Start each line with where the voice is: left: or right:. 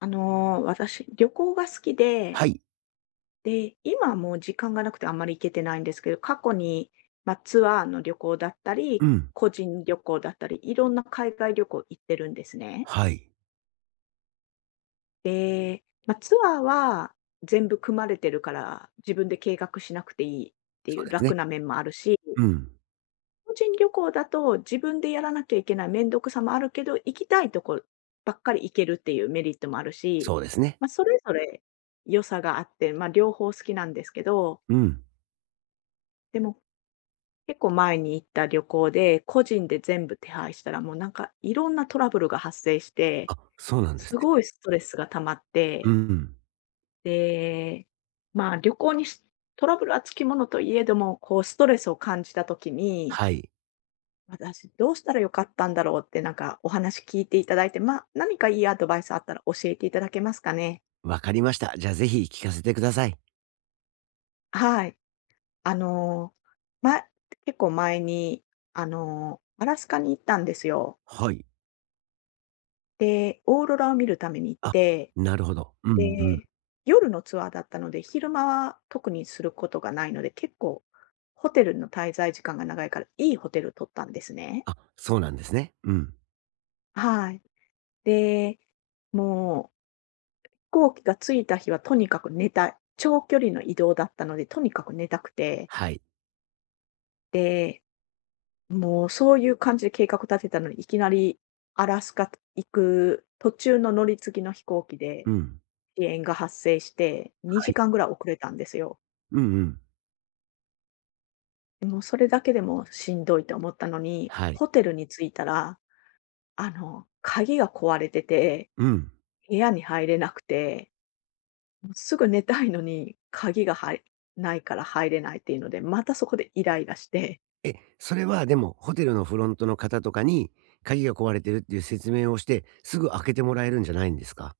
left: 私、旅行が好きで、
right: はい。
left: 今はもう時間がなくてあんまり行けてないんですけど、過去に、ツアーの旅行だったり、
right: うん。
left: 個人旅行だったり、いろんな海外旅行行ってるんですね。
right: はい。
left: で、ツアーは全部組まれてるから、自分で計画しなくていいって
right: そ
left: い
right: う
left: う
right: ですね。
left: 楽な面もあるし、
right: うん。
left: 個人旅行だと、自分でやらなきゃいけないめんどくさもあるけど、行きたいとこばっかり行けるっていうメリットもあるし、
right: そうですね。
left: それぞれ良さがあって、両方好きなんですけど、
right: うん。
left: でも結構前に行った旅行で、個人で全部手配したら、もうなんかいろんなトラブルが発生して、
right: あ、そうなんで
left: す
right: すね。
left: ごいストレスが溜まっ
right: う
left: て、
right: ん。
left: で、旅行にしトラブルはつきものといえども、こうストレスを感じた時に
right: はい。
left: 私どうしたら良かったんだろうってなんかお話聞いていただいて、ま、何かいいアドバイスあったら教えていただけますかね？
right: わかりました。じゃあ、ぜひ聞かせてください。
left: はい。あのー、ま結構前に、アラスカに行ったんですよ。
right: はい。
left: で、オーロラを見るために行っ
right: あ、
left: て、
right: なるほど。うんうん。
left: で、夜のツアーだったので、昼間は特にすることがないので、結構ホテルの滞在時間が長いから、いいホテル取ったんですね。
right: あ、そうなんですね。うん。
left: はい。で、もう行機が着いた日はとにかく寝たい。長距離の移動だったので、とにかく寝たくて。
right: はい。
left: で、もうそういう感じで計画立てたのに、いきなりアラスカ行く途中の乗り継ぎの飛行機
right: う
left: で
right: ん。
left: 遅延が発生して、
right: は
left: 2
right: い。
left: 時間ぐらい遅れたんですよ。
right: うんうん。
left: もうそれだけでもしんどいと思ったのに、
right: はい。
left: ホテルに着いたら、鍵が壊れてて、
right: うん。
left: 部屋に入れなくて、すぐ寝たいのに、鍵がはいないから入れないっていうので、またそこでイライラして、
right: え、それはでも、ホテルのフロントの方とかに、鍵が壊れてるっていう説明をして、すぐ開けてもらえるんじゃないんですか？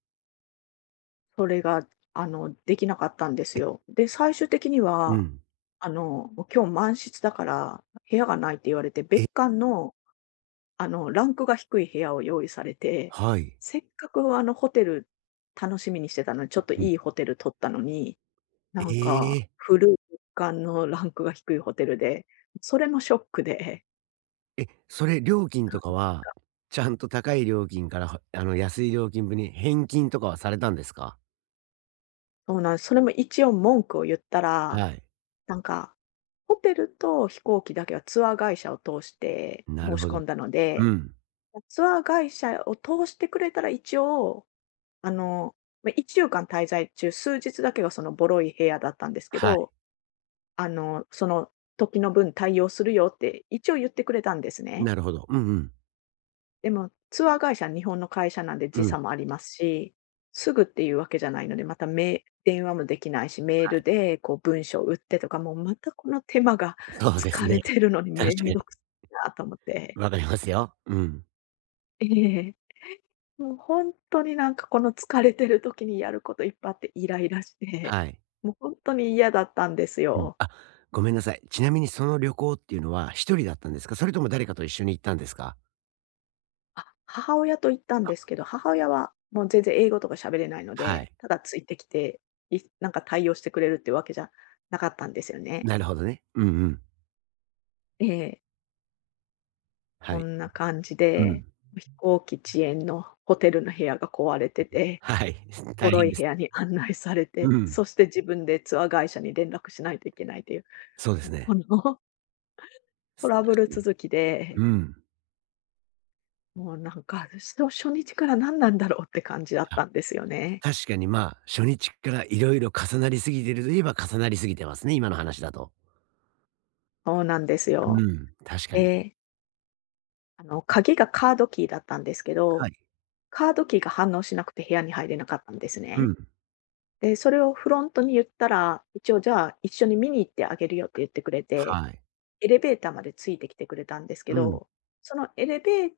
left: それが、できなかったんです
right: え。
left: よ。で、最終的に
right: う
left: は、
right: ん。
left: あの、もう今日満室だから部屋がないって言われて、別
right: え。
left: 館の、ランクが低い部屋を用意されて、
right: はい。
left: せっかくあのホテル楽しみにしてたのに、ちょっと
right: うん。
left: いいホテル取ったのに、
right: え
left: なんか
right: え。
left: 古い別館のランクが低いホテルで、それもショックで、
right: え、それ料金とかは、ちゃんと高い料金から、はあの、安い料金分に返金とかはされたんですか？
left: そうなんです。それも一応文句を言ったら
right: はい。
left: なんか、ホテルと飛行機だけはツアー会社を通して
right: な
left: 申
right: る
left: し
right: ほど。
left: 込んだの
right: う
left: で、
right: ん。
left: ツアー会社を通してくれたら一応、あの、ま、1週間滞在中、数日だけがそのボロい部屋だったんですけ
right: はい。
left: ど、その時の分対応するよって一応言ってくれたんですね。
right: なるほど。うんうん。
left: でも、ツアー会社、は日本の会社なんで
right: う
left: 時
right: ん。
left: 差もありますし、すぐっていうわけじゃないので、また電話もできないし、メー
right: は
left: ル
right: い。
left: でこう文章を打ってとか、もうまたこの手間が
right: そうです
left: 疲れ
right: ね。
left: てるのにめ
right: 確か
left: ん
right: に。
left: どくさいなと思って。
right: わかりますよ。うん。
left: ええ。もう本当になんかこの疲れてる時にやることいっぱいあってイライラして、
right: はい。
left: もう本当に嫌だったんです
right: うん。
left: よ。
right: あ、ごめんなさい。ちなみにその旅行っていうのは一人だったんですか？それとも誰かと一緒に行ったんですか？
left: あ、母親と行ったんですけど、母親はもう全然英語とか喋れないの
right: は
left: で、
right: い。
left: ただついてきて、なんか対応してくれるっていうわけじゃなかったんですよね。
right: なるほどね。うんうん。
left: ええ、
right: は
left: こ
right: い。
left: んな感じ
right: う
left: で、
right: ん。
left: 飛行機遅延のホテルの部屋が壊れてて、
right: はい。
left: ボ
right: 大
left: ロ
right: 変
left: い
right: で
left: 部
right: す。
left: 屋に案内され
right: う
left: て、
right: ん。
left: そして自分でツアー会社に連絡しないといけないという、
right: そうです
left: もうこ
right: ね。
left: の ト
right: す
left: ラブル
right: 確かに。
left: 続きで、
right: うん。
left: もうなんか、しの初日から何なんだろうって感じだっ
right: はい。
left: たんですよね。
right: 確かに、まあ、初日からいろいろ重なり過ぎてるといえば重なり過ぎてますね、今の話だと。
left: そうなんです
right: う
left: よ。
right: ん、確か
left: え
right: に。
left: え。鍵がカードキーだったんですけ
right: は
left: ど、
right: い。
left: カードキーが反応しなくて部屋に入れなかったんです
right: う
left: ね。
right: ん。
left: で、それをフロントに言ったら、一応じゃあ一緒に見に行ってあげるよって言ってくれて、
right: はい。
left: エレベーターまでついてきてくれたんですけ
right: うん。
left: ど、そのエレベー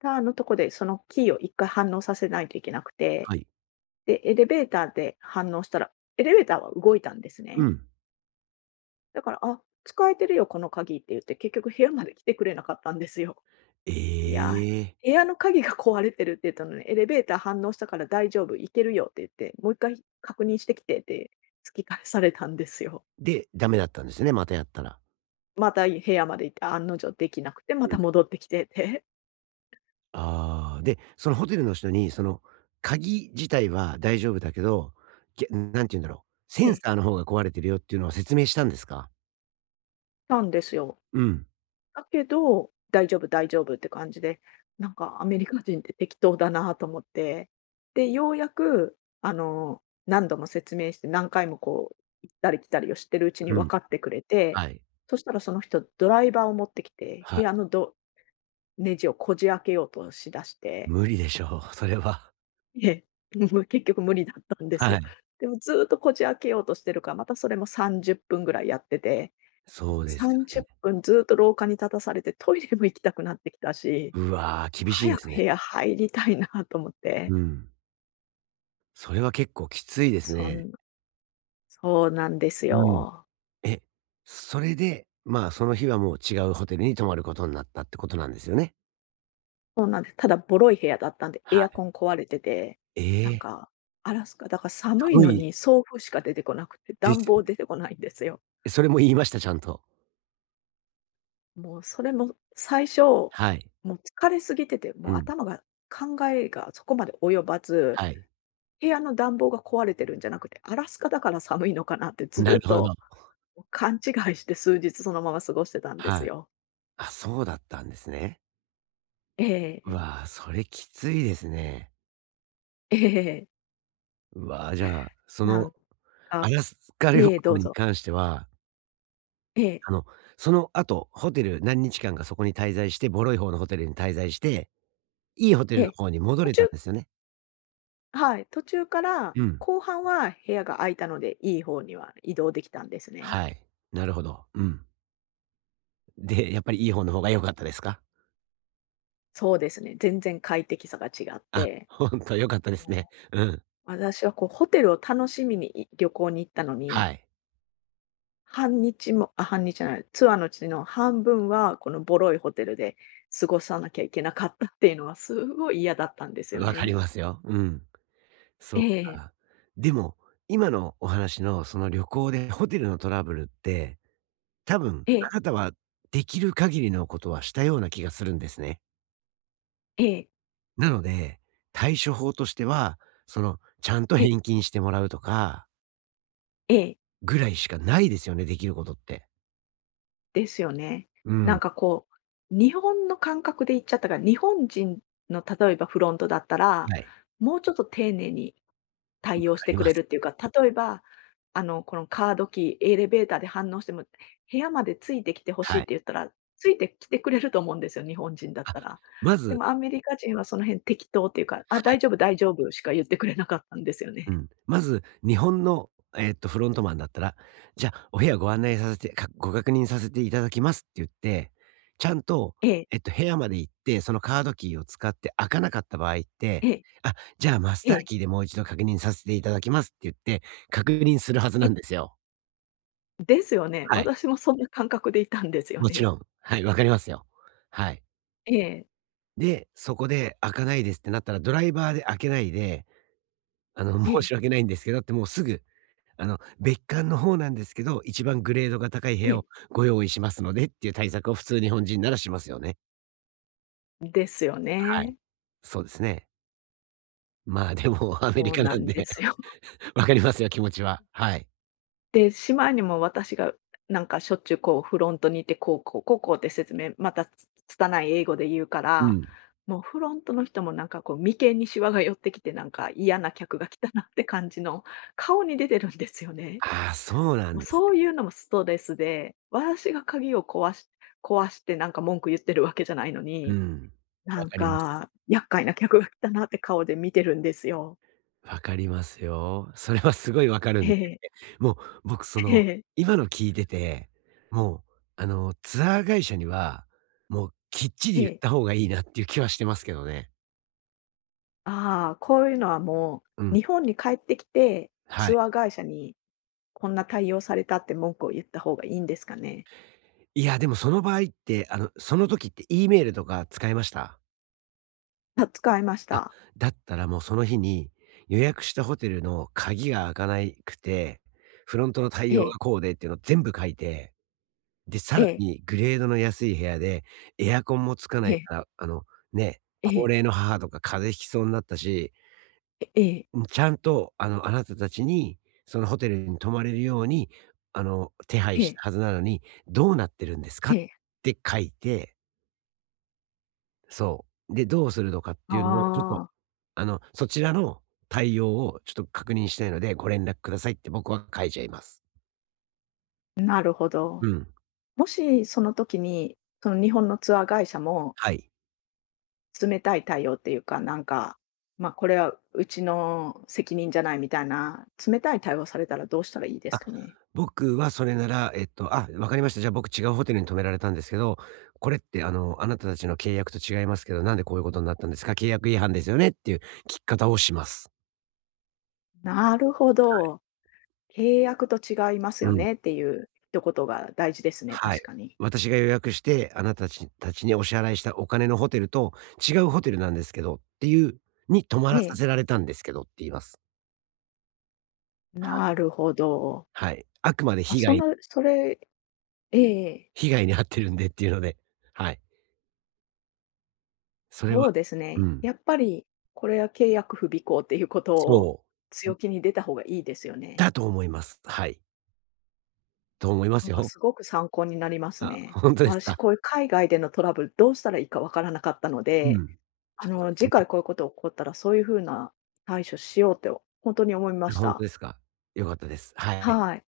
left: ターのとこでそのキーを一回反応させないといけなくて、
right: はい。
left: で、エレベーターで反応したら、エレベーターは動いたんです
right: う
left: ね。
right: ん。
left: だから、あ、使えてるよ、この鍵って言って、結局部屋まで来てくれなかったんですよ。
right: え
left: いや、
right: え。
left: 部屋の鍵が壊れてるって言ったのに、エレベーター反応したから大丈夫、行けるよって言って、もう一回確認してきてって突き返されたんですよ。
right: で、ダメだったんですね、またやったら。
left: また部屋まで行って案の定できなくて、ま
right: うん。
left: た戻ってきてって、
right: ああ、で、そのホテルの人に、その、鍵自体は大丈夫だけど、なんて言うんだろう、セ
left: え
right: ン
left: え、
right: サーの方が壊れてるよっていうのは説明したんですか？
left: たんですよ。
right: うん。
left: だけど、大丈夫大丈夫って感じで、なんかアメリカ人って適当だなと思って、で、ようやく、何度も説明して、何回もこう、行ったり来たりをしてるうちに
right: う
left: 分
right: ん。
left: かってくれて、
right: はい。
left: そしたらその人、ドライバーを持ってきて、
right: は
left: 部
right: い。
left: 屋のドネジをこじ開けようとしだして、
right: 無理でしょう、それは。
left: ええ、もう結局無理だったんですよ。
right: はい。
left: でもずーっとこじ開けようとしてるから、またそれも30分ぐらいやってて、
right: そ
left: も
right: う
left: う
right: ですよ
left: 30
right: ね。
left: 分ずーっと廊下に立たされて、トイレも行きたくなってきたし
right: うわ、厳しい
left: 早
right: です
left: く部
right: ね。
left: 屋入りたいなと思って。
right: うん。それは結構きついです
left: そ
right: ね。
left: んそうなんです
right: うん。
left: よ。
right: え、それで、まあ、その日はもう違うホテルに泊まることになったってことなんですよね？
left: そうなんです。ただボロい部屋だったんで、
right: は
left: エアコ
right: い。
left: ン壊れてて、
right: え
left: なん
right: え、
left: か、アラスカだから寒い
right: 寒
left: の
right: い
left: に送風しか出てこなくて、
right: で
left: 暖
right: すよ
left: 房
right: ね。
left: 出てこないんですよ。
right: え、それも言いました？ちゃんと。
left: もうそれも最初、も
right: はい。
left: う疲れすぎてて、も
right: う
left: う
right: ん。
left: 頭が考えがそこまで及ばず、
right: はい。
left: 部屋の暖房が壊れてるんじゃなくて、アラスカだから寒いのかなってず
right: な
left: ーっ
right: るほど。
left: と、勘違いして数日そのまま過ごしてたんです
right: はい。
left: よ。
right: あ、そうだったんですね。
left: え
right: う
left: え。
right: わあ、それきついですね。
left: ええ。
right: うわあ、じゃあ、そ
left: な
right: の
left: ん
right: ア
left: か、
right: ラスカ旅
left: ええ、ど
right: 行
left: う
right: に
left: ぞ。
right: 関しては、
left: ええ、
right: あの、その後、ホテル何日間かそこに滞在して、ボロい方のホテルに滞在して、いいホテ
left: え
right: ルの
left: え。
right: 方に戻
left: 途
right: れ
left: 中
right: たんですよね。
left: はい、途中から
right: うん。
left: 後半は部屋が空いたので、いい方には移動できたんですね。
right: はい。なるほど。うん。で、やっぱりいい方の方が良かったですか？
left: そうですね、全然快適さが違っ
right: あ、
left: て。
right: ほんと良かったですね。
left: も
right: うん。
left: う、私はこうホテルを楽しみに旅行に行ったのに、
right: はい。
left: 半日じゃない、ツアーのうちの半分はこのボロいホテルで過ごさなきゃいけなかったっていうのはすごい嫌だったんですよ
right: わかり
left: ね。
right: ますよ。うん。そ
left: え
right: う
left: え、
right: か。でも、今のお話のその旅行でホテルのトラブルって、多分
left: ええ、
right: あなたはできる限りのことはしたような気がするんですね。
left: ええ、
right: なので、対処法としては、その、ちゃんと
left: ええ、
right: 返金してもらうとか、
left: ええ。
right: ぐらいしかないですよね、できることって。
left: ですよね。
right: う
left: なん
right: ん。
left: かこう、日本の感覚で言っちゃったから、日本人の例えばフロントだったら、
right: はい、
left: もうちょっと丁寧に対応し
right: あ
left: て
right: り
left: く
right: ま
left: れるっ
right: す。
left: ていうか、例えば、このカードキー、エレベーターで反応しても、部屋までついてきてほしい
right: は
left: っ
right: い。
left: て言ったら、ついてきてくれると思うんですよ、日本人だっ
right: あ、
left: たら。
right: ま
left: で
right: ず
left: もアメリカ人はその辺適当っていうか、あ、
right: は
left: 大
right: い。
left: 丈夫、大丈夫しか言ってくれなかったんですよ
right: う
left: ね。
right: ん。まず、日本の、フロントマンだったら、じゃあ、お部屋ご案内させてご確認させていただきますって言って、ちゃんと、
left: ええ、
right: 部屋まで行って、そのカードキーを使って開かなかった場合って、
left: ええ、
right: あ、じゃあ、マス
left: え
right: ター
left: え、
right: キーでもう一度確認させていただきますって言って、確認するはず
left: え。
right: なんですよ。
left: ですよね。
right: はい。
left: 私もそんな感覚でいたんですよ
right: もち
left: ね。
right: ろん。はい、わかりますよ。はい。
left: ええ。
right: で、そこで開かないですってなったら、ドライバーで開けないで、
left: え
right: 申
left: え、
right: し訳ないんですけどってもうすぐ、あの、別館の方なんですけど、一番グレードが高い部
left: え
right: 屋を
left: え、
right: ご用意しますのでっていう対策を普通日本人ならしますよね。
left: ですよ
right: はい。
left: ね。
right: そうですね。まあ、でも アメリ
left: そう
right: カ
left: な
right: なん
left: んで
right: で、
left: すよ。
right: わかりますよ、気持ちは。はい。
left: で、しまいにも私がなんかしょっちゅうこうフロントにいて、こうこう、こうこうって説明、また拙い英語で言うか
right: う
left: ら、
right: ん。
left: もうフロントの人もなんかこう眉間にシワが寄ってきて、なんか嫌な客が来たなって感じの顔に出てるんですよね。
right: ああ、そうな
left: も
right: ん
left: う
right: です
left: そうい
right: ね。
left: うのもストレスで、私が鍵を壊し壊してなんか文句言ってるわけじゃないの
right: う
left: に、
right: ん。わ
left: なん
right: かります。
left: か厄介な客が来たなって顔で見てるんですよ。
right: わかりますよ。それはすごいわかる
left: え
right: ん
left: え、
right: もう、僕そ
left: え
right: の、
left: え。
right: 今の聞いてて、もう、あの、ツアー会社には、もうきっち
left: え
right: り言っ
left: え。
right: た方がいいなっていう気はしてますけどね。
left: ああ、こういうのはも
right: う
left: う、
right: ん。
left: 日本に帰ってきて、
right: は
left: ツ
right: い。
left: アー会社にこんな対応されたって文句を言った方がいいんですかね？
right: いや、でもその場合って、あの、その時って E メールとか使いました？
left: あ、使いました。
right: だったらもうその日に、予約したホテルの鍵が開かないくて、フロントの
left: え
right: 対応が
left: え、
right: こうでっていうのを全部書いて、で、さ
left: え
right: ら
left: え、
right: にグレードの安い部屋で、エアコンもつかな
left: え
right: い
left: え、
right: から、あの、ね、
left: え
right: 高
left: え、
right: 齢の母とか風邪ひきそうになったし、
left: ええ、
right: うん、ちゃんと、あの、あなたたちに、そのホテルに泊まれるように、あの、手配
left: え
right: した
left: え、
right: はずなのに、どうなってるんですか
left: え
right: っ
left: え。
right: て書いて、そう。で、どうするのかっていうのを、ちょっと、
left: あ
right: あの、そちらの対応をちょっと確認したいので、ご連絡くださいって僕は書いちゃいます。
left: あ、なるほど。
right: うん。
left: もしその時に、その日本のツアー会社も
right: はい。
left: 冷たい対応っていうか、なんか、ま、これはうちの責任じゃないみたいな、冷たい対応されたらどうしたらいいです
right: あ、
left: かね？
right: 僕はそれなら、あ、わかりました。じゃあ僕違うホテルに泊められたんですけど、これって、あの、あなたたちの契約と違いますけど、なんでこういうことになったんですか契約違反ですよねっていう聞き方をします。
left: なるほど。契約と違います
right: う
left: よ
right: ん。
left: ねっていう一言が大事ですね、
right: はい。
left: 確かに。
right: 私が予約して、あなたたちにお支払いしたお金のホテルと、違うホテルなんですけどっていうに泊ま
left: え
right: らさ
left: え。
right: せられたんですけどって言います。はい。
left: なるほど。
right: はい。あくまで
left: あ、
right: 被
left: そ
right: 害
left: の、それええ、
right: 被害に遭ってるんでっていうので、はい。それは
left: そうです
right: う
left: ね。
right: ん。
left: やっぱりこれは契約不備行っていうことを
right: そう。
left: 強気に出た方がいいですよね。
right: だと思います。はい。と思いま
left: なん
right: す
left: か
right: よ。
left: すごく参考になります
right: あ、
left: ね。
right: ほんとです
left: 私
right: か？
left: こういう海外でのトラブルどうしたらいいかわからなかったの
right: う
left: で、
right: ん。そう
left: 次
right: ですね。
left: 回こういうこと起こったらそういう風な対処しようって本当に思いまし
right: ほんと
left: た。
right: ですか？良かったです。はい。
left: はい。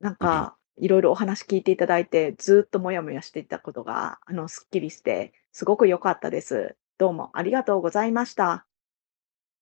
left: なん
right: いえいえ。
left: か、いろいろお話聞いていただいて、ずっともやもやしていたことが、すっきりして、すごく良かったです。どうもありがとうございました。